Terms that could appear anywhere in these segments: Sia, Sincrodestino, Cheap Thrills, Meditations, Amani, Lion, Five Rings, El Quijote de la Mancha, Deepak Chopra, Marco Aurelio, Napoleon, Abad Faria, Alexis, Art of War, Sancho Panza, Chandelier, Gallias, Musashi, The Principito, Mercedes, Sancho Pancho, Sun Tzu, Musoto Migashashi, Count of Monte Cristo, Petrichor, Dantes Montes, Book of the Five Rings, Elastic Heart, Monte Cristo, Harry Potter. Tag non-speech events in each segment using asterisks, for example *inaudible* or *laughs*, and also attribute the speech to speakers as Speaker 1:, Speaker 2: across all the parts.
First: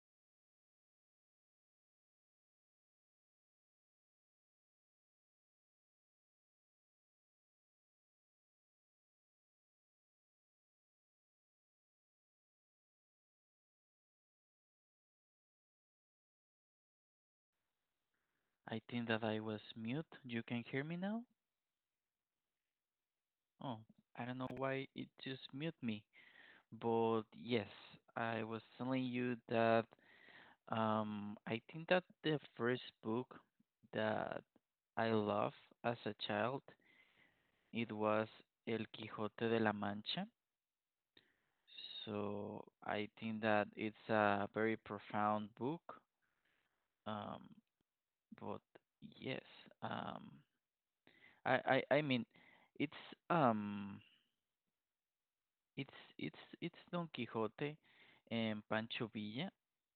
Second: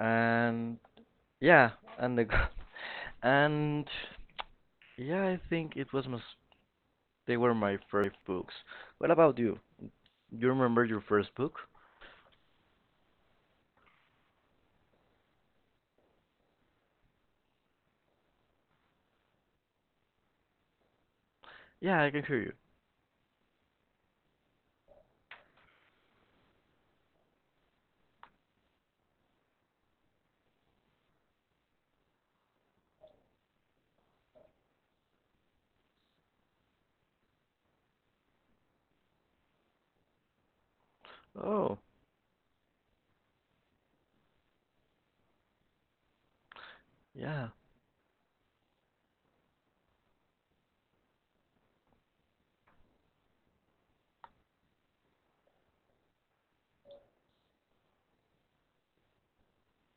Speaker 1: and yeah and the *laughs* and yeah I think it was my they were my first books. What about you? You remember your first book?
Speaker 2: I think that I was mute. You can hear me now?
Speaker 1: Yeah, I can hear you.
Speaker 2: Oh, I don't know why it just mute me. But yes, I was telling you that I think that the first book that I loved as a child it was El Quijote de la Mancha.
Speaker 1: Oh,
Speaker 2: So I think that it's a very profound book.
Speaker 1: yeah.
Speaker 2: Um but yes, um I mean it's um It's it's Don Quixote and Pancho Villa,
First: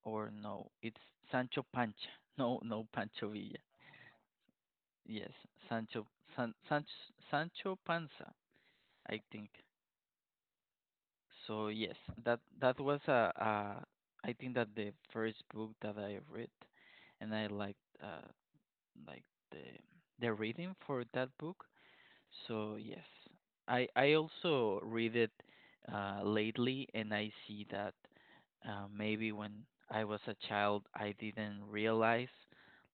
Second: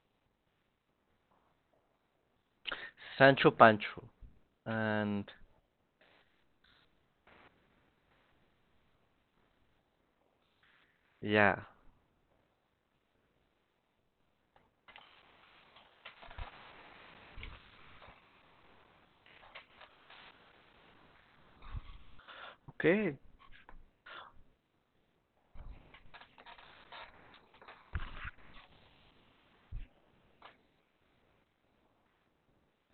Speaker 2: or no, it's Sancho Pancha. *laughs* No, no Pancho
Speaker 1: Sancho
Speaker 2: Villa.
Speaker 1: Pancho. And
Speaker 2: Yes, Sancho San, Sancho Sancho Panza, I think.
Speaker 1: yeah.
Speaker 2: So yes, that was a I think that the first book that I read, and I liked like the the reading for that book. So yes,
Speaker 1: Okay.
Speaker 2: I also read it lately, and I see that maybe when I was a child, I didn't realize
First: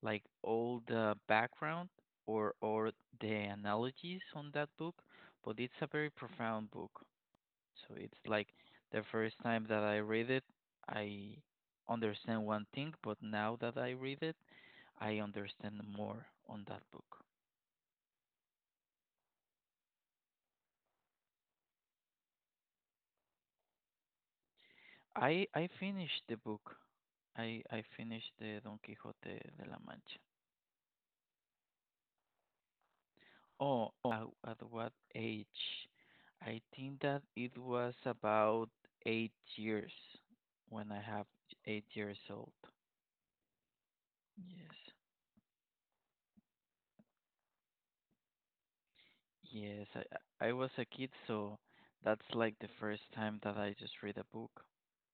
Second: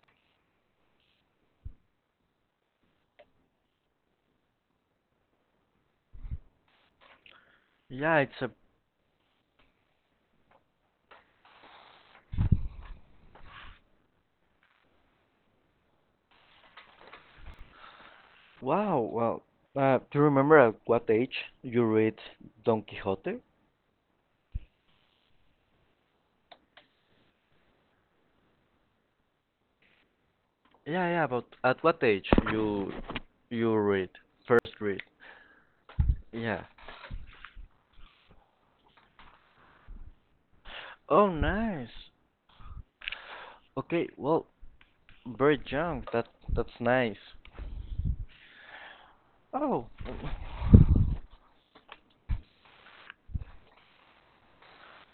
Speaker 2: like all the background or the analogies on that book, but it's a very profound book. So
Speaker 1: Yeah,
Speaker 2: it's
Speaker 1: it's
Speaker 2: like
Speaker 1: a
Speaker 2: the first time that I read it, I understand one thing, but now that I read it, I understand more on that book.
Speaker 1: wow. Well, do you remember at what age you read Don Quixote?
Speaker 2: I I finished the book I finished the Don Quixote de la Mancha.
Speaker 1: Yeah, yeah, but at what age you
Speaker 2: Oh, at what
Speaker 1: read?
Speaker 2: age? I
Speaker 1: Yeah.
Speaker 2: think that it was about 8 years when I have
Speaker 1: Oh,
Speaker 2: eight
Speaker 1: nice.
Speaker 2: years old.
Speaker 1: Okay, well,
Speaker 2: Yes,
Speaker 1: very young. That's nice. Oh,
Speaker 2: yes. I
Speaker 1: *laughs*
Speaker 2: was a kid, so that's like the first time that I just read a book.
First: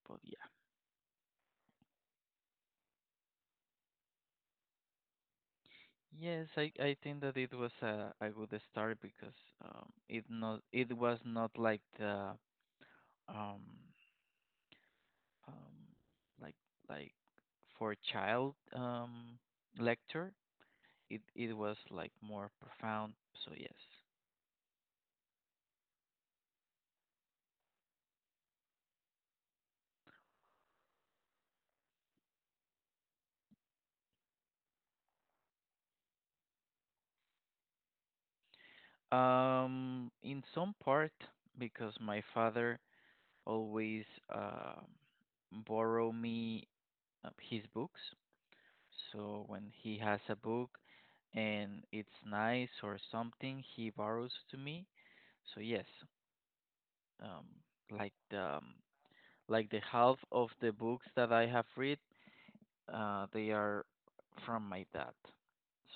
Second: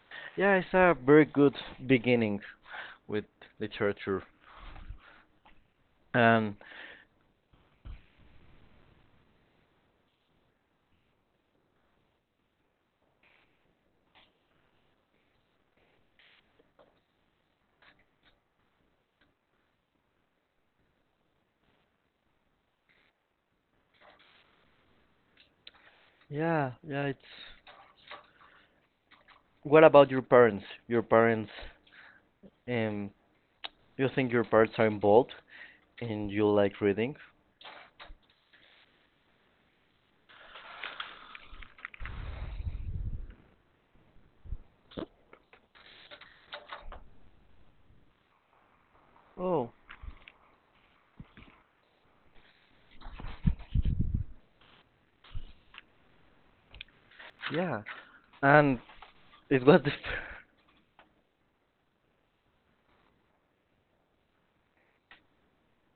Speaker 2: But yeah,
Speaker 1: yeah, it's a very good beginning with literature.
Speaker 2: yes,
Speaker 1: And
Speaker 2: I think that it was a good start because it not it was not like the um um, like like for child lecture, it was like more profound. So yes,
Speaker 1: yeah, yeah. it's. What about your parents? Your parents, um, you think your parents are involved and you like reading?
Speaker 2: in some part because my father always um borrow me his books. So
Speaker 1: Oh,
Speaker 2: when he has a book and it's nice or something, he borrows to me. So yes, um,
Speaker 1: yeah.
Speaker 2: like the um,
Speaker 1: And it
Speaker 2: like
Speaker 1: was
Speaker 2: the
Speaker 1: the. *laughs*
Speaker 2: half of the books that I have read, uh, they are from my dad.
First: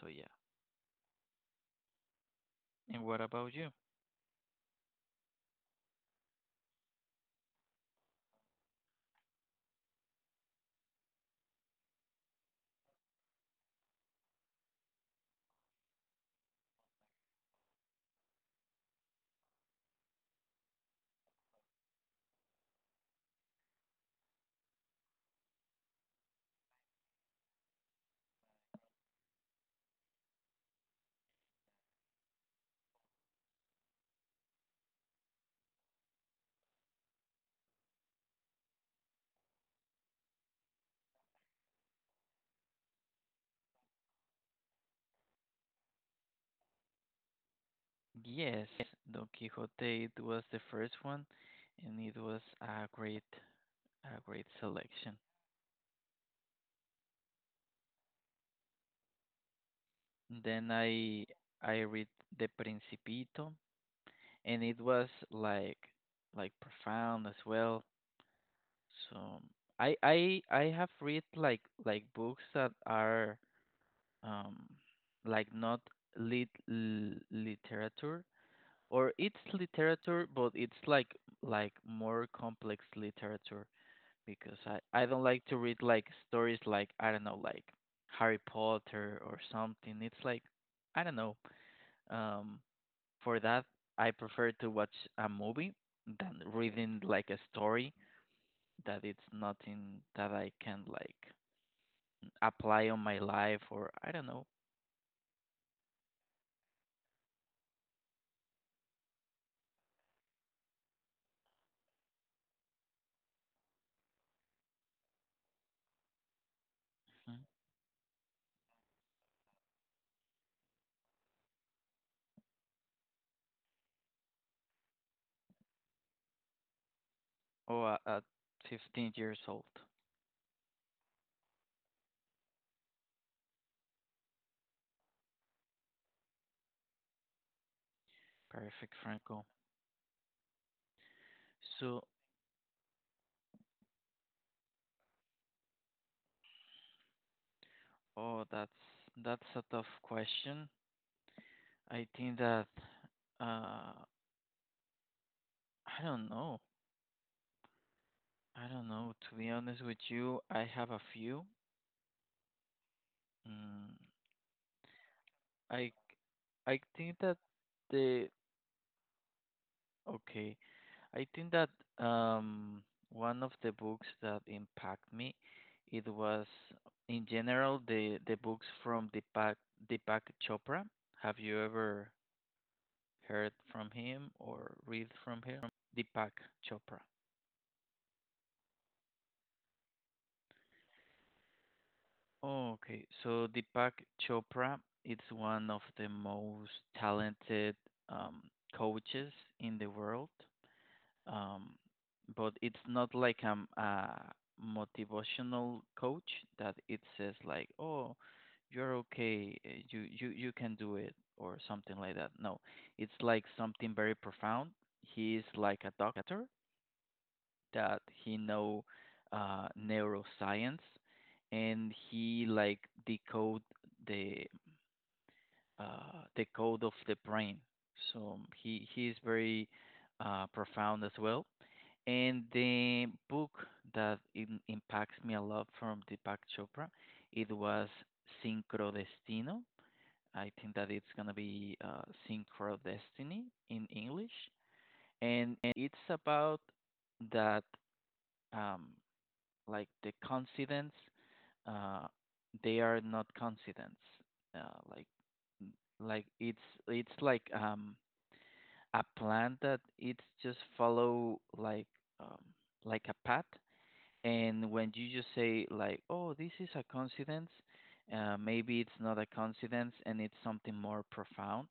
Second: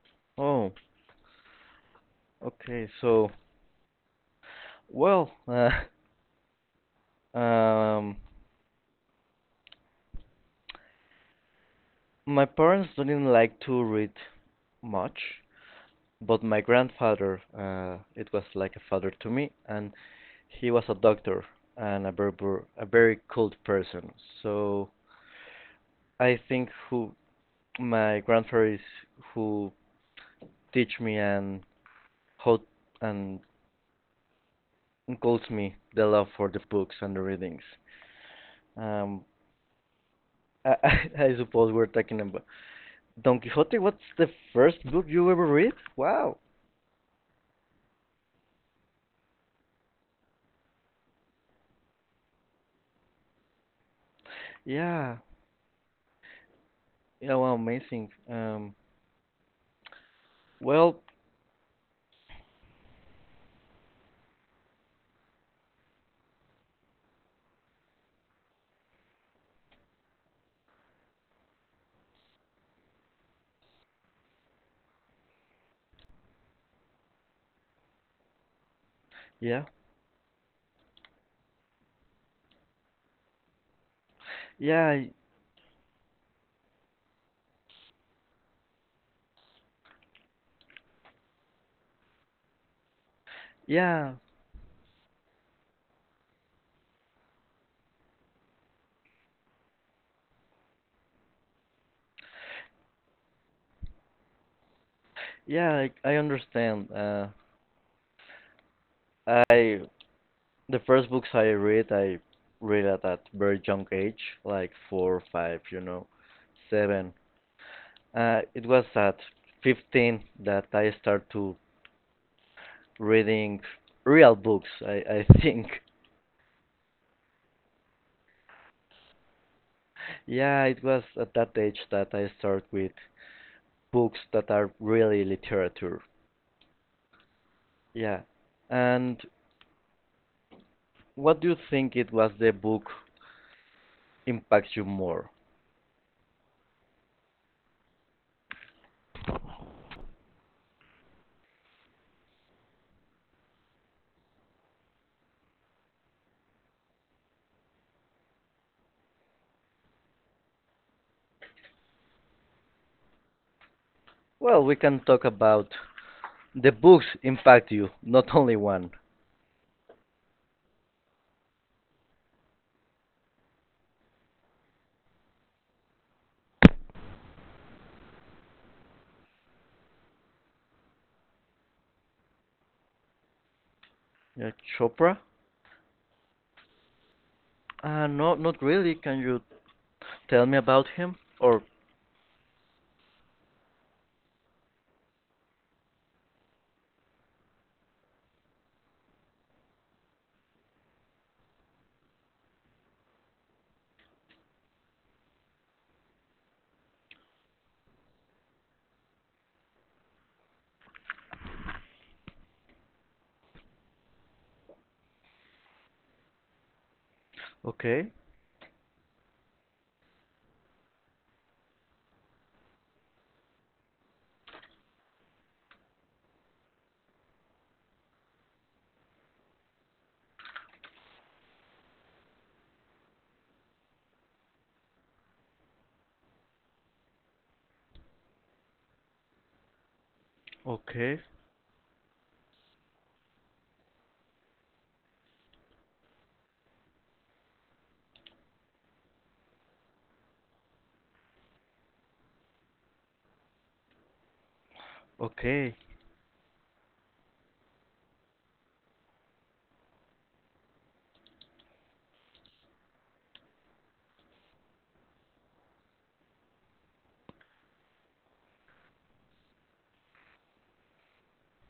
Speaker 2: So yeah.
Speaker 1: Oh, okay.
Speaker 2: And what
Speaker 1: So,
Speaker 2: about you?
Speaker 1: well, um, my parents didn't like to read much, but my grandfather, it was like a father to me, and he was a doctor and a very cold person. So I think who my grandfather is who teach me and how and calls me the love for the books and the readings. Um, *laughs* I, I, I suppose we're talking about Don Quixote. What's the first book you ever read? Wow.
Speaker 2: Yes, Don Quixote it was the first one, and it was a great
Speaker 1: Yeah.
Speaker 2: selection.
Speaker 1: Yeah. Wow. Amazing.
Speaker 2: Then
Speaker 1: Well.
Speaker 2: I read The Principito, and it was like profound as well. So I have read like books that are um like not literature, or it's
Speaker 1: Yeah.
Speaker 2: literature, but it's like more complex literature because I
Speaker 1: Yeah.
Speaker 2: I don't like to read like stories like I don't know like Harry Potter or something. It's like I don't know. Um, for that I
Speaker 1: Yeah.
Speaker 2: prefer to watch a movie than reading like a story that it's nothing that I can like apply on my life or I don't know.
Speaker 1: Yeah. I understand. I The first books I read at a very young age, like four, five, seven.
Speaker 2: Mm.
Speaker 1: It was at 15 that I started to reading real books. I *laughs* think.
Speaker 2: Or at 15 years old.
Speaker 1: Yeah, it was at that age that I started with books that are really literature. Yeah.
Speaker 2: Perfect,
Speaker 1: And
Speaker 2: Franco.
Speaker 1: what do you think
Speaker 2: So
Speaker 1: it was the book impacts you more?
Speaker 2: oh, that's a tough question. I think that uh I don't know. I don't know. To be honest with you, I have a few. Mm,
Speaker 1: Well, we can talk about
Speaker 2: I
Speaker 1: the
Speaker 2: I
Speaker 1: books
Speaker 2: think that
Speaker 1: impact you,
Speaker 2: the
Speaker 1: not only one.
Speaker 2: okay. I think that um one of the books that impact me it was in general the books from Deepak Chopra. Have you ever heard from him
Speaker 1: Yeah,
Speaker 2: or read
Speaker 1: Chopra?
Speaker 2: from him? Deepak Chopra.
Speaker 1: No, not really. Can you tell me about him? Or,
Speaker 2: Oh, okay. So Deepak Chopra is one of the most talented um, coaches in the world. Um, but it's not like a motivational coach that it says like, "Oh, you're okay. You you can do it," or something like that. No, it's like something very profound. He is like a doctor that
Speaker 1: okay,
Speaker 2: he know neuroscience, and he like decode the the code of the brain. So he is very profound as well. And the book that impacts me a lot from Deepak Chopra, it was Sincrodestino. I think that it's
Speaker 1: okay,
Speaker 2: gonna be Syncrodestiny in English, and it's about that um, like the coincidence, uh they are not coincidence, uh, like
Speaker 1: okay.
Speaker 2: it's a plan that it's just follow um like a path, and when you just say like oh this is a coincidence, maybe it's not a coincidence and it's something more profound.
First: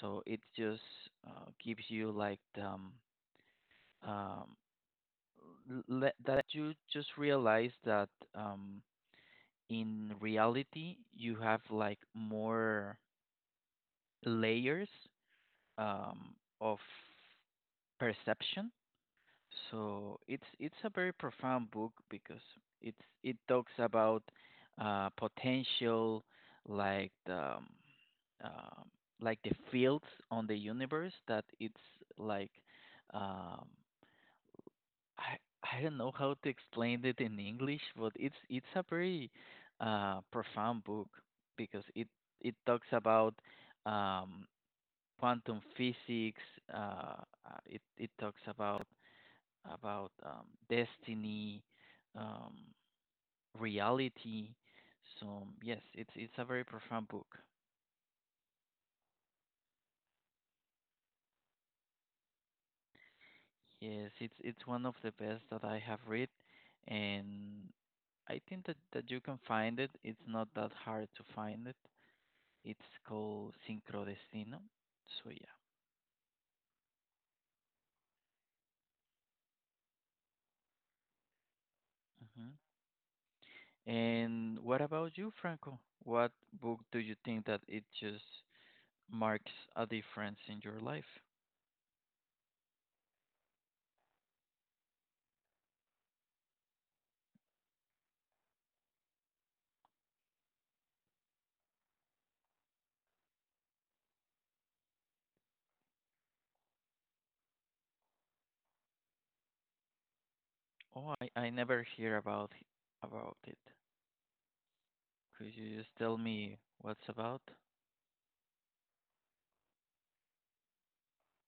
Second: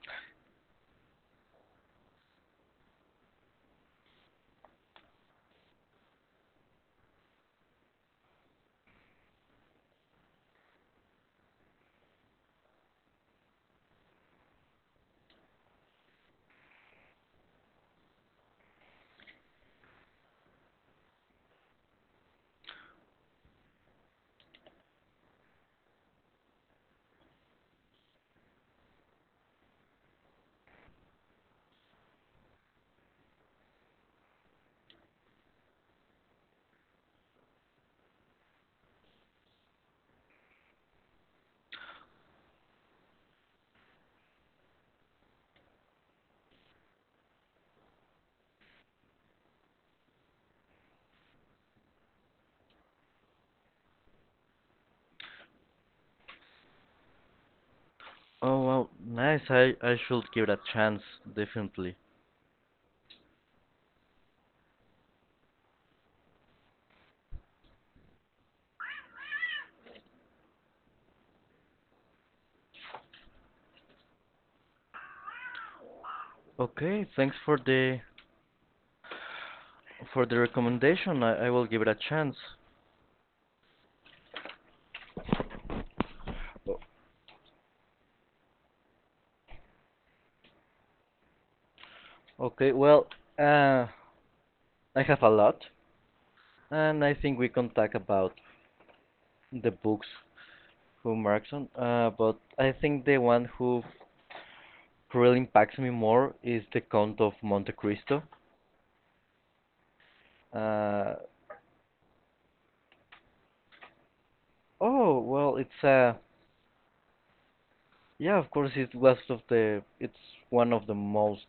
Speaker 2: So it just gives you like um let, that you just realize that um in reality you have like more layers um, of perception. So it's a very profound book because it's it talks about potential like the um, um, like the fields on the universe that it's like um, I I don't know how to explain it in English, but it's a very profound book because it talks about um, quantum physics. It it talks about destiny, um, reality. So yes, it's a very profound book.
Speaker 1: Oh, wow, nice. I should give it a chance, definitely.
Speaker 2: Yes, it's one of the best that I have read, and I think that that you can find it. It's not that hard to find it. It's called Sincrodestino. So yeah.
Speaker 1: Okay, thanks for the recommendation, I will give it a chance.
Speaker 2: Hmm. And what about you, Franco? What book do you think that it just marks a difference in your life?
Speaker 1: Okay, well, uh, I have a lot, and I think we can talk about the books who marks on. But I think the one who really impacts me more is the Count of Monte Cristo.
Speaker 2: Oh,
Speaker 1: Uh,
Speaker 2: I never hear about it.
Speaker 1: oh,
Speaker 2: Could
Speaker 1: well,
Speaker 2: you
Speaker 1: it's
Speaker 2: just tell me what's about?
Speaker 1: yeah, of course, it's one of the most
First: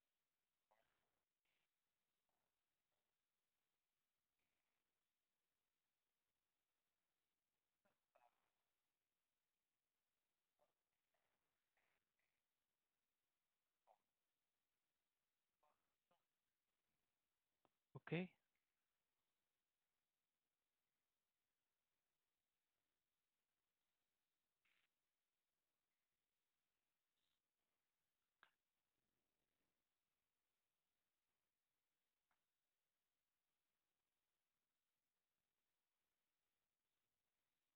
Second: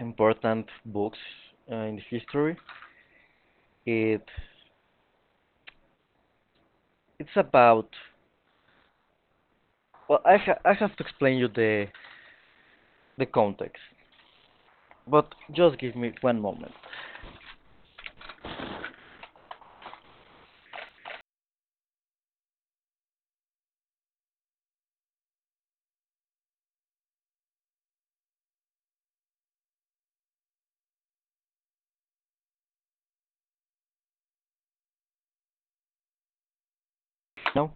Speaker 1: important books in history. It it's about, well, I have to explain you the context. But just give me one moment.
Speaker 2: Okay.
Speaker 1: No,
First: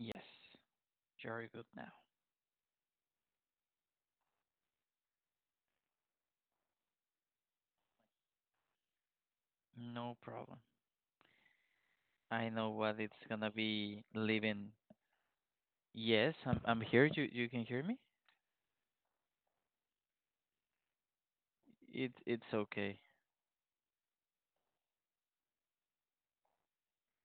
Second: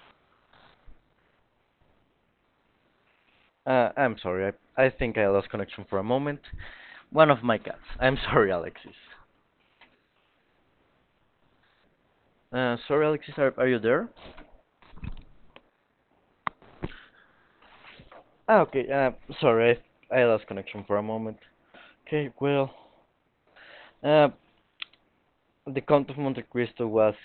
Speaker 2: Yes, very good now.
Speaker 1: I'm sorry. I think I lost connection for a moment. One of my cats. I'm *laughs* sorry, Alexis.
Speaker 2: No problem. I know what
Speaker 1: Sorry,
Speaker 2: it's
Speaker 1: Alexis.
Speaker 2: gonna
Speaker 1: Are you
Speaker 2: be
Speaker 1: there?
Speaker 2: living. Yes, I'm here. You can hear me?
Speaker 1: Ah, okay. Sorry. I lost connection for a moment.
Speaker 2: It
Speaker 1: Okay.
Speaker 2: it's
Speaker 1: Well,
Speaker 2: okay.
Speaker 1: uh, the Count of Monte Cristo was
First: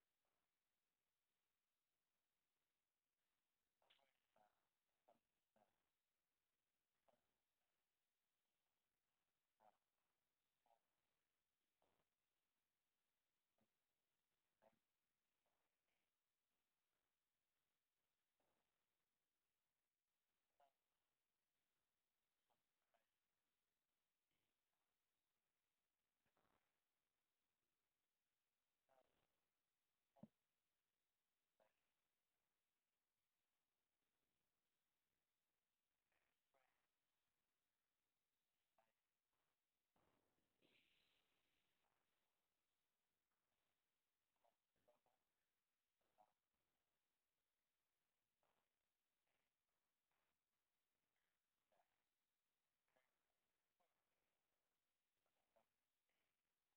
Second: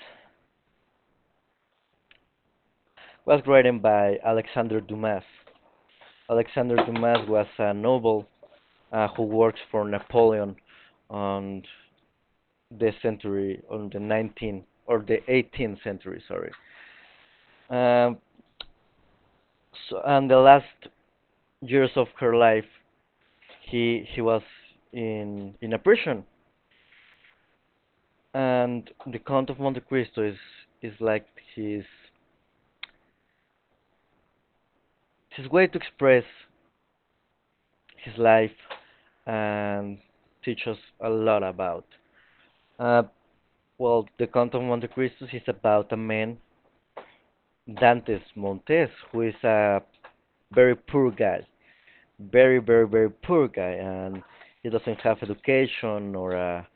Speaker 1: was written by Alexandre Dumas. Alexandre Dumas was a noble who works for Napoleon on on the 19th or the 18th century. Sorry. Um, so, and the last years of her life, he she was in a prison. And the Count of Monte Cristo is like his his way to express his life and teach us a lot about. Uh, well, the Count of Monte Cristo is about a man, Dantes Montes, who is a very poor guy, very very very poor guy, and he doesn't have education or a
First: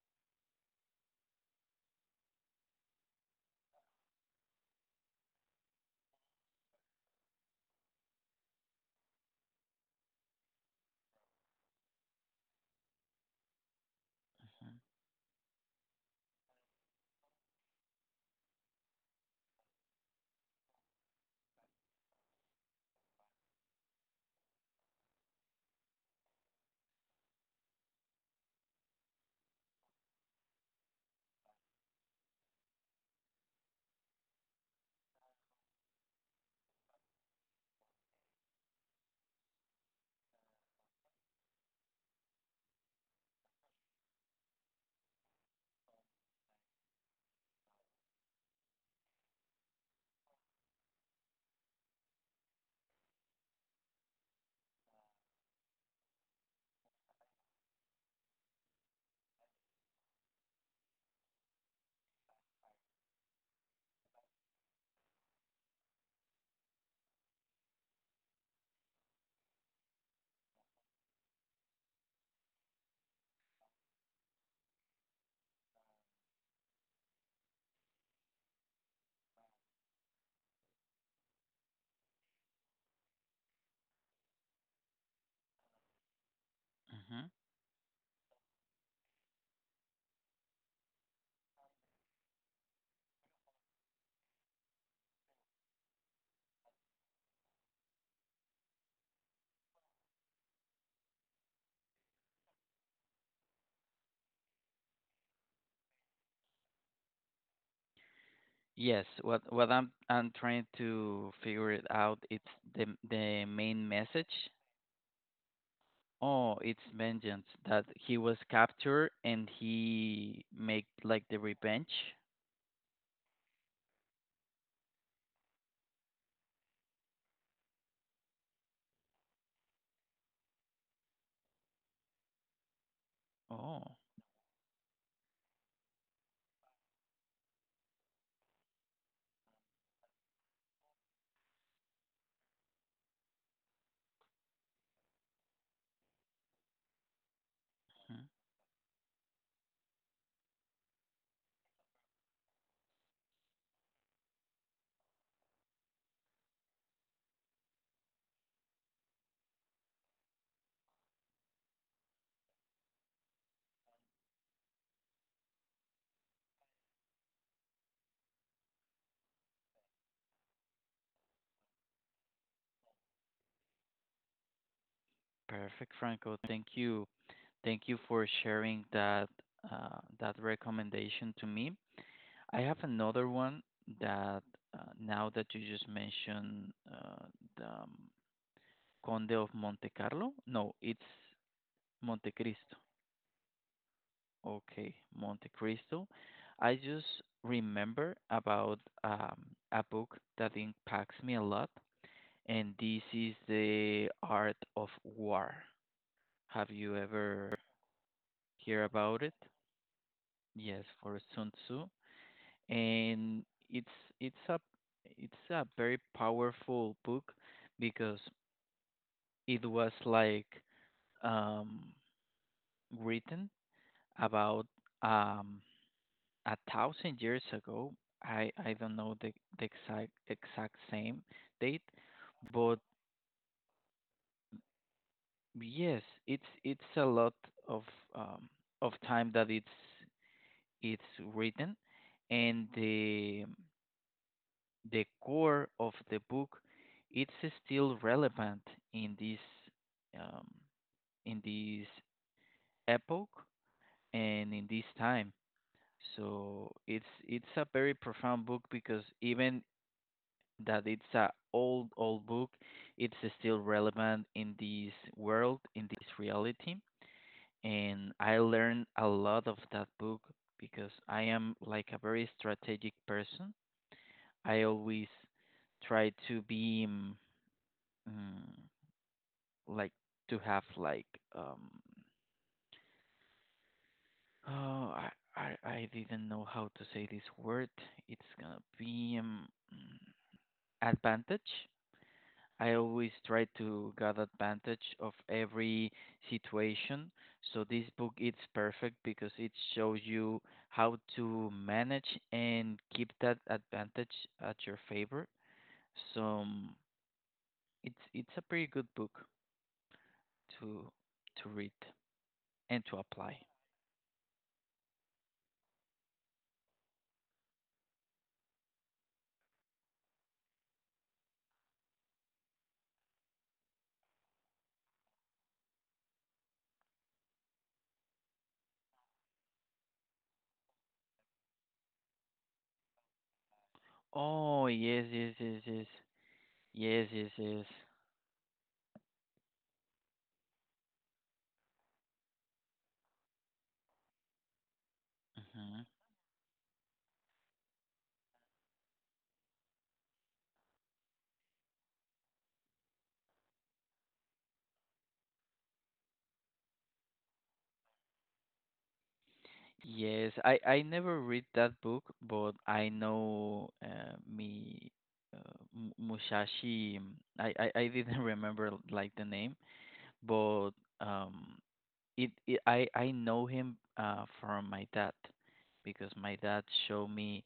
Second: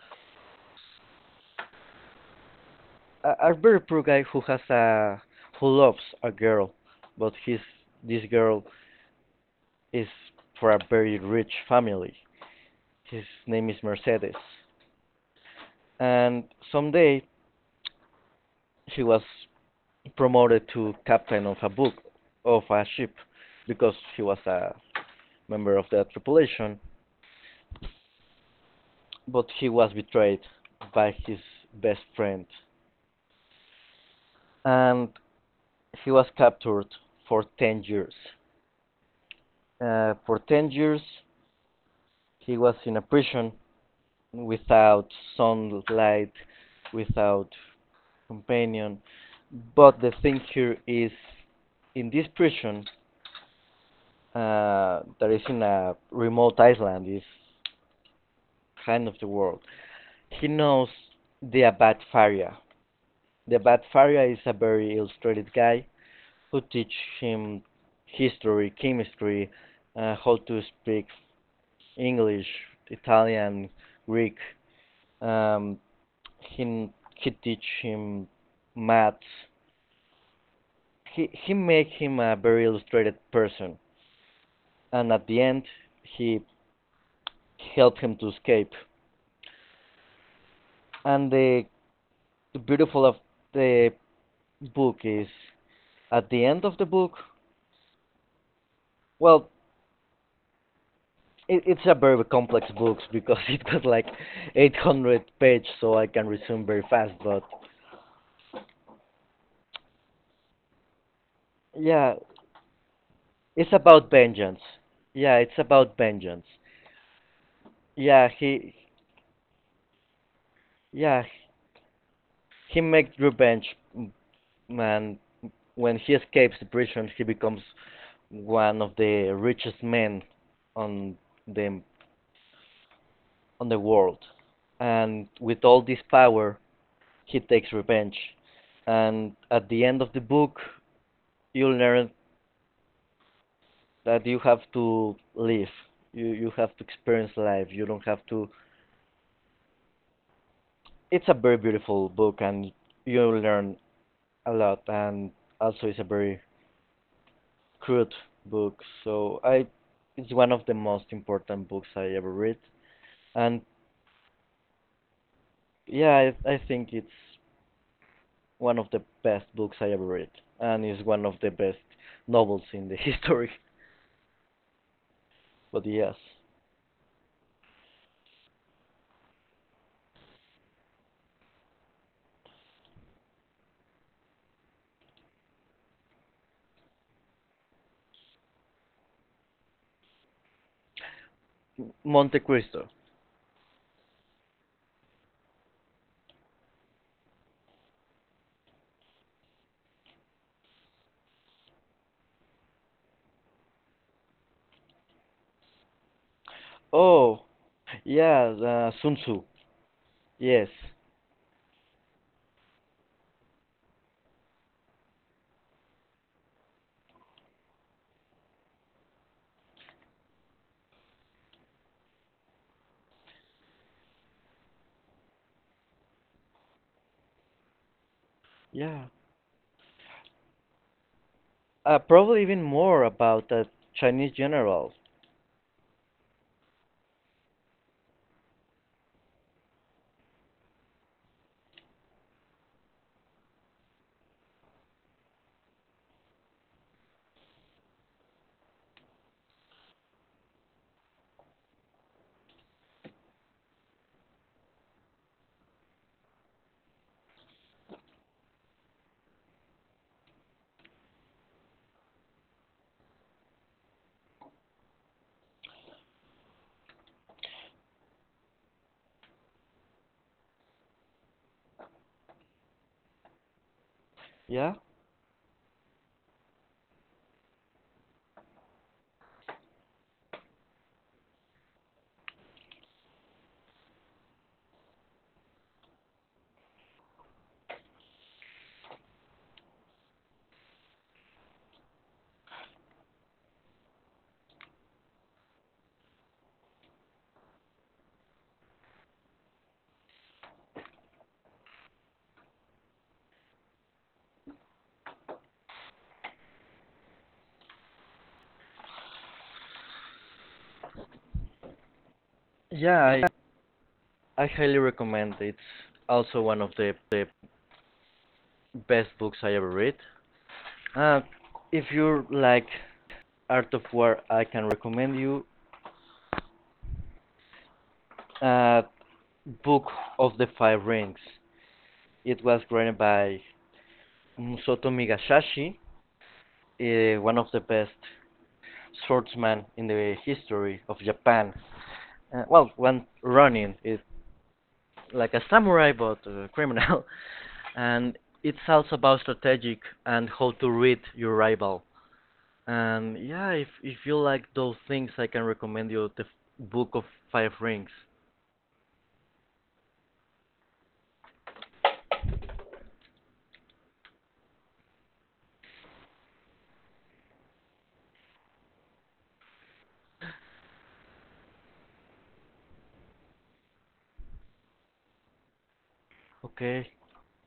Speaker 1: a, a very poor guy who has a who loves a girl, but his this girl is for a very rich family. His name is Mercedes, and someday he was promoted to captain of a ship because he was a member of the tripulation, but he was betrayed by his best friend, and he was captured for 10 years. For 10 years, he was in a prison without sunlight, without companion. But the thing here is, in this prison, that is in a remote island, is kind of the world. He knows the Abad Faria. The Abad Faria is a very illustrated guy who teaches him history, chemistry, how to speak English, Italian, Greek. Um, He he teach him maths. He make him a very illustrated person, and at the end he
Speaker 2: Mhm.
Speaker 1: help him to escape. And the beautiful of the book is at the end of the book. Well, it's a very complex book *laughs* because it got like 800 pages, so I can resume very fast. But
Speaker 2: Yes, what I'm trying to figure it
Speaker 1: yeah,
Speaker 2: out, it's the
Speaker 1: it's
Speaker 2: main
Speaker 1: about
Speaker 2: message.
Speaker 1: vengeance. Yeah, it's about vengeance.
Speaker 2: Oh, it's vengeance that he
Speaker 1: Yeah,
Speaker 2: was captured and he make
Speaker 1: yeah
Speaker 2: like the revenge.
Speaker 1: he make revenge, and when he escapes the prison, he becomes one of the richest men on the the
Speaker 2: Oh,
Speaker 1: world. And with all this power, he takes revenge. And at the end of the book, you learn that you have to live. You have to experience life. You don't have
Speaker 2: hmm.
Speaker 1: to. It's a very beautiful book, and you learn a lot. And also, it's a very crude book. So it's one of the most important books I ever read. And yeah, I think it's one of the best books I ever read, and is one of the best novels in the *laughs* history. But
Speaker 2: Perfect,
Speaker 1: yes,
Speaker 2: Franco. Thank you. Thank you for sharing that that recommendation to me. I have another one that now that you just mentioned the Conde of Monte Carlo. No, it's Monte
Speaker 1: Monte
Speaker 2: Cristo.
Speaker 1: Cristo.
Speaker 2: Okay, Monte Cristo. I just remember about a book that impacts me a lot, and this is The Art of War. Have you
Speaker 1: Oh,
Speaker 2: ever
Speaker 1: yeah,
Speaker 2: hear
Speaker 1: Sun
Speaker 2: about it?
Speaker 1: Tzu. Yes,
Speaker 2: Yes, for Sun Tzu, and it's it's a it's a very powerful book because it was like um, written about um, 1,000 years ago. I don't
Speaker 1: yeah.
Speaker 2: know the exact exact same date,
Speaker 1: Probably even
Speaker 2: but
Speaker 1: more about that Chinese general.
Speaker 2: yes, it's a lot of um, of time that it's written, and the core of the book it's still relevant in this um, in this epoch and in this time. So it's a very profound book because even that it's a old old book. It's still relevant in this world, in this reality, and I learned a lot of that book because I am like a very strategic person. I
Speaker 1: Yeah,
Speaker 2: always try to be mm, like to have like um oh I didn't know how to say this word. It's gonna be mm, advantage. I always try to get advantage of every situation. So this book it's perfect because it shows you how to manage and keep that advantage at your favor. So it's a pretty good book to to read and to
Speaker 1: yeah.
Speaker 2: apply.
Speaker 1: I highly recommend. It's also one of the best books I ever read. Uh, if you like Art of War, I can recommend you. Uh, Book of the Five Rings. It was written by
Speaker 2: Oh
Speaker 1: Musoto
Speaker 2: yes yes yes
Speaker 1: Migashashi,
Speaker 2: yes yes yes
Speaker 1: one of the
Speaker 2: yes.
Speaker 1: best swordsmen in the history of Japan. Well, one running is like a
Speaker 2: Mm-hmm.
Speaker 1: samurai but a *laughs* criminal, and it's also about strategic and how to read your rival. And yeah, if you like those things, I can recommend you the Book of Five Rings.
Speaker 2: Yes, I never read that book, but I know uh, Musashi. I *laughs* didn't remember like the name, but um, it I know him from my dad because my dad
Speaker 1: Okay,
Speaker 2: showed me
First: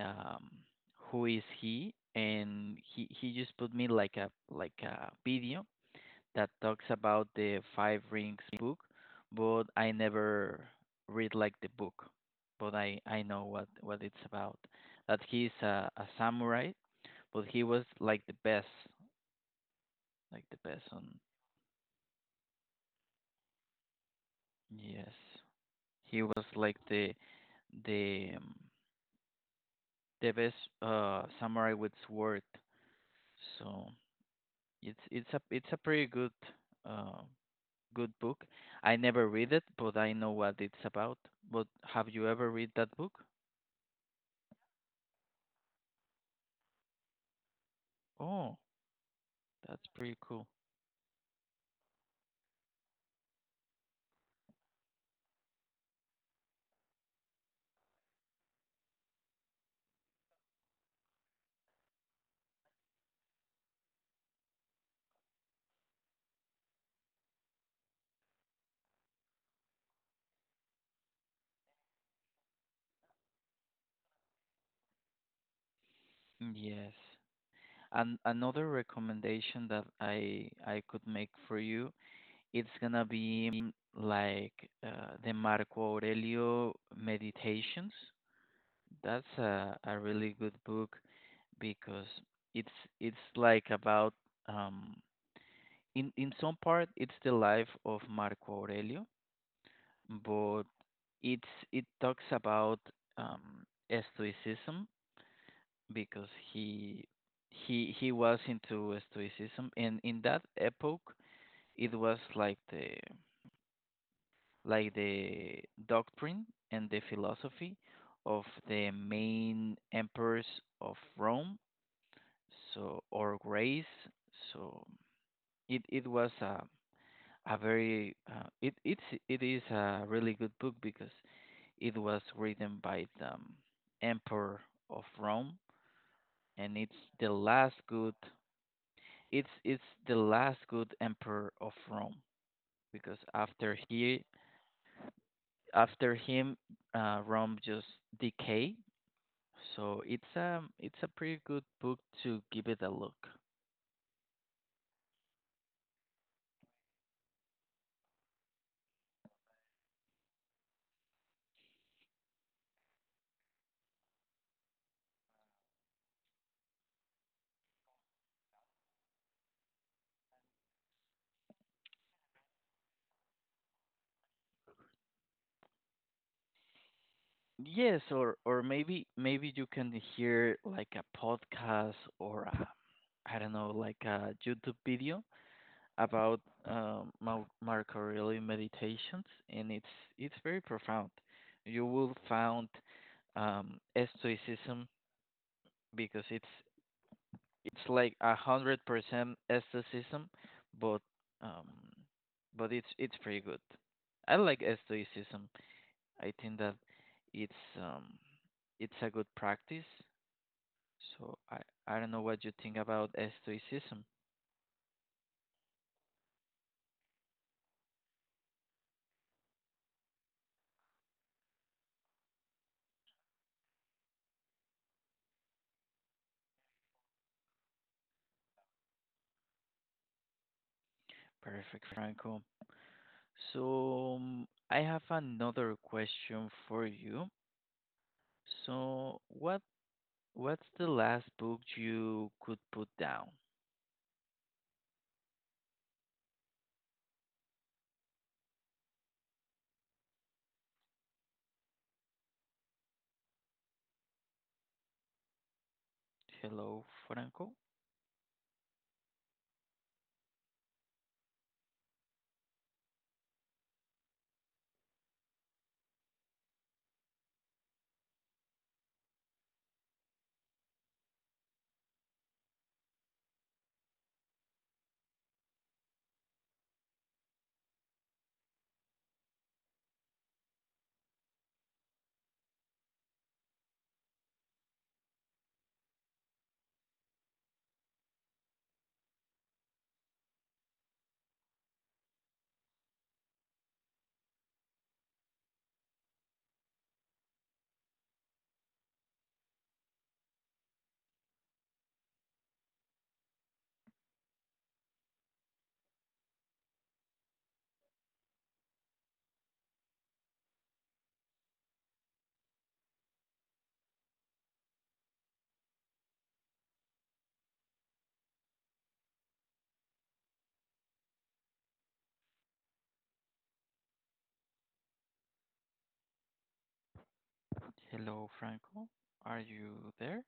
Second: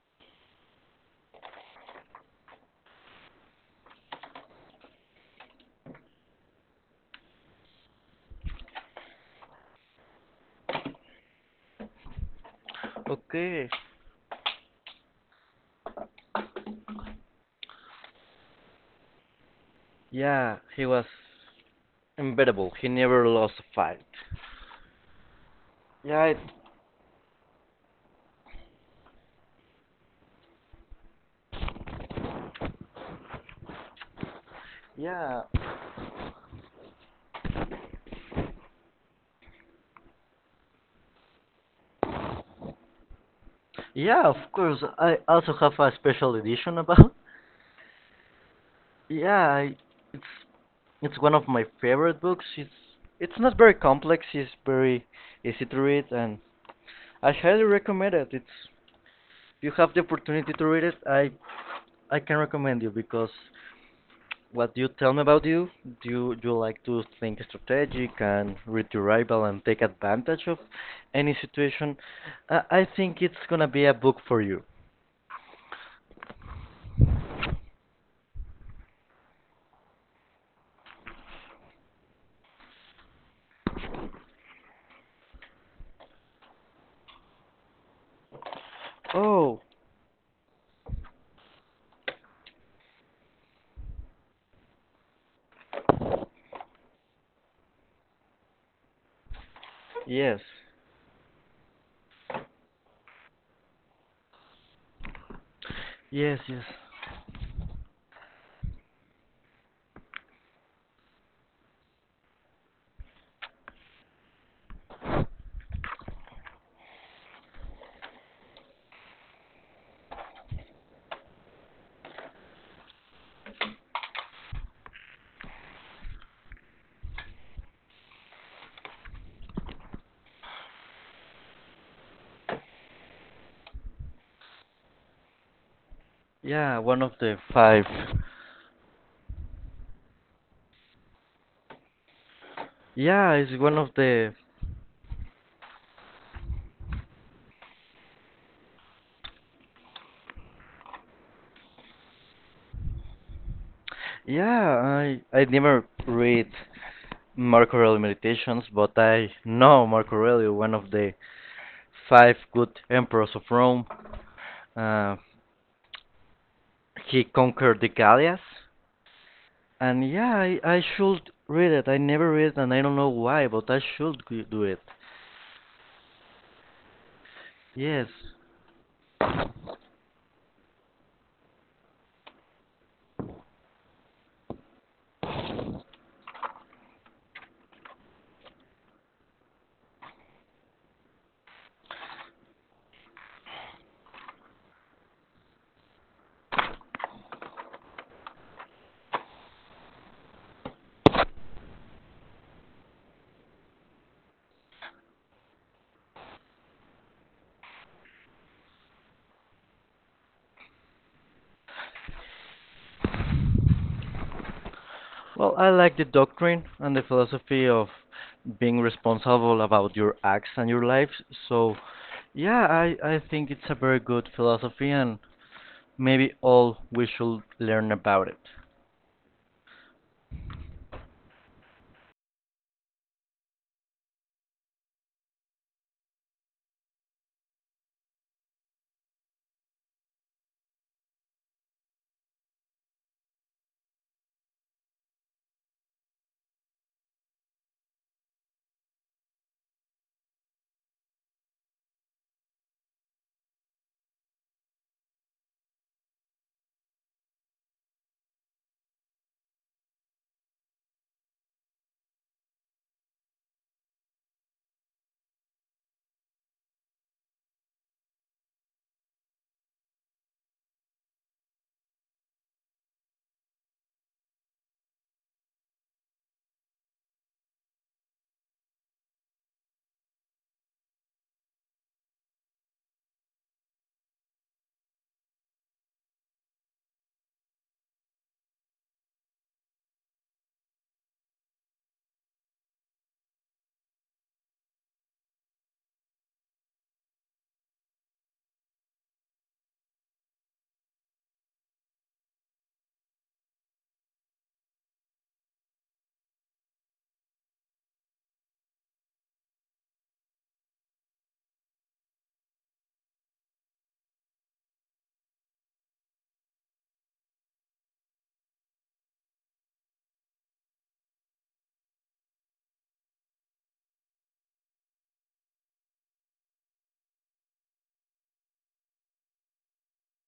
Speaker 2: um who is he, and he just put me like a video that talks about the Five Rings book, but I never read like the book, but I know
Speaker 1: okay.
Speaker 2: what it's about. That he's a samurai, but he was like
Speaker 1: Yeah,
Speaker 2: the best
Speaker 1: he
Speaker 2: on
Speaker 1: was unbeatable. He never lost a fight.
Speaker 2: yes, he
Speaker 1: Yeah, it,
Speaker 2: was like the um, the best samurai with sword. So it's
Speaker 1: yeah.
Speaker 2: it's a pretty good uh good book. I never read it, but I know what it's about. But have you ever read that book?
Speaker 1: Yeah, of course. I also have a special edition about. *laughs*
Speaker 2: Oh,
Speaker 1: Yeah, I,
Speaker 2: that's pretty
Speaker 1: it's
Speaker 2: cool.
Speaker 1: it's one of my favorite books. It's not very complex. It's very easy to read, and I highly recommend it. It's if you have the opportunity to read it, I can recommend you. Because what do you tell me about you? Do you like to think strategic and read your rival and take advantage of any situation? I think it's gonna be a book for you.
Speaker 2: Mm, yes. And another recommendation that I could make for you, it's gonna be like the Marco Aurelio Meditations. That's
Speaker 1: Oh,
Speaker 2: a really good book because it's it's like about um in some part it's the life of Marco Aurelio,
Speaker 1: yes.
Speaker 2: but it's it talks about um stoicism because
Speaker 1: Yes, yes.
Speaker 2: he was into stoicism, and in that epoch it was like the doctrine and the philosophy of the main emperors of Rome, so or Greece. So it was a very it is a really good book because it was written by the emperor of Rome, and
Speaker 1: Yeah, one of the five.
Speaker 2: it's the last good emperor of Rome because
Speaker 1: Yeah, it's one of the.
Speaker 2: after him, Rome just decay. So it's a pretty good book to give it a look.
Speaker 1: Yeah, I never read Marco Aurelio Meditations, but I know Marco Aurelio, one of the five good emperors of Rome. Uh, he conquered the Gallias, and yeah, I should read it. I never read it, and I don't know why, but I should do it.
Speaker 2: Yes,
Speaker 1: Yes.
Speaker 2: or maybe maybe you can hear like a podcast or a, I don't know, like a YouTube video about Marco Aurelio meditations, and it's very profound. You will find um, stoicism because it's like 100% aestheticism, but um, but it's pretty good. I like aestheticism. I think that it's um it's a good practice. So I don't know what you think about aestheticism.
Speaker 1: Well, I like the doctrine and the philosophy of being responsible about your acts and your lives. So, yeah, I think it's a very good philosophy, and maybe all we should learn about it.
Speaker 2: Perfect, Franco. So I have another question for you. So what what's the last book you could put down? Hello, Franco. Hello, Franco. Are you there?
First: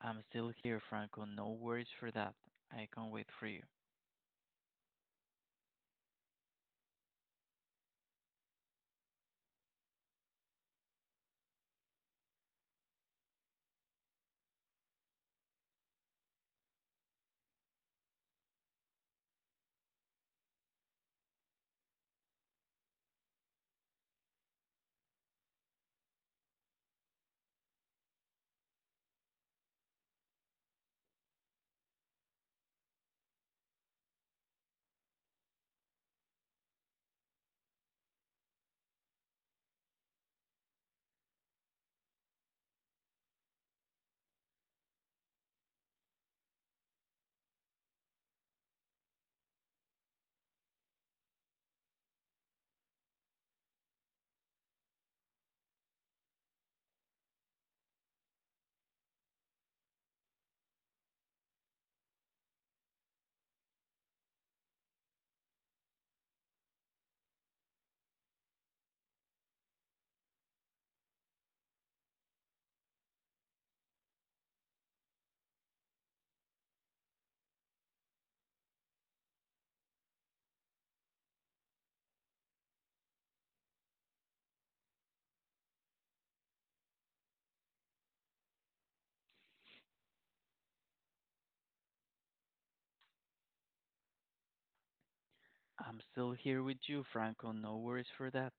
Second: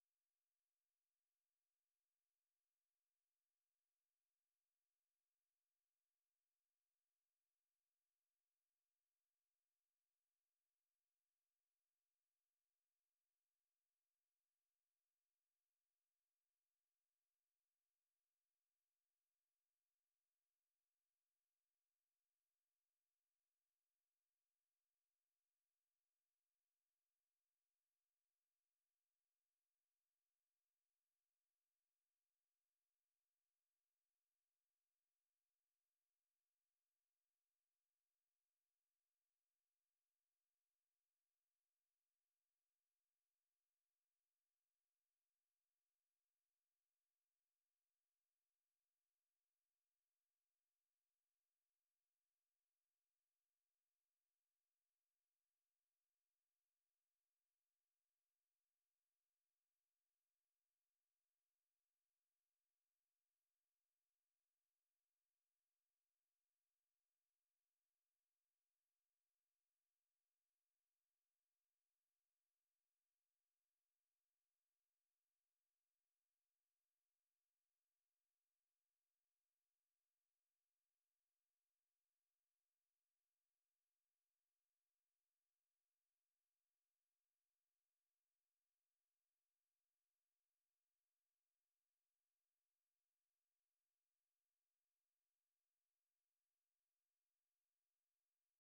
Speaker 2: I'm still here, Franco. No worries for that. I can wait for you. I'm still here with you, Franco. No worries for that.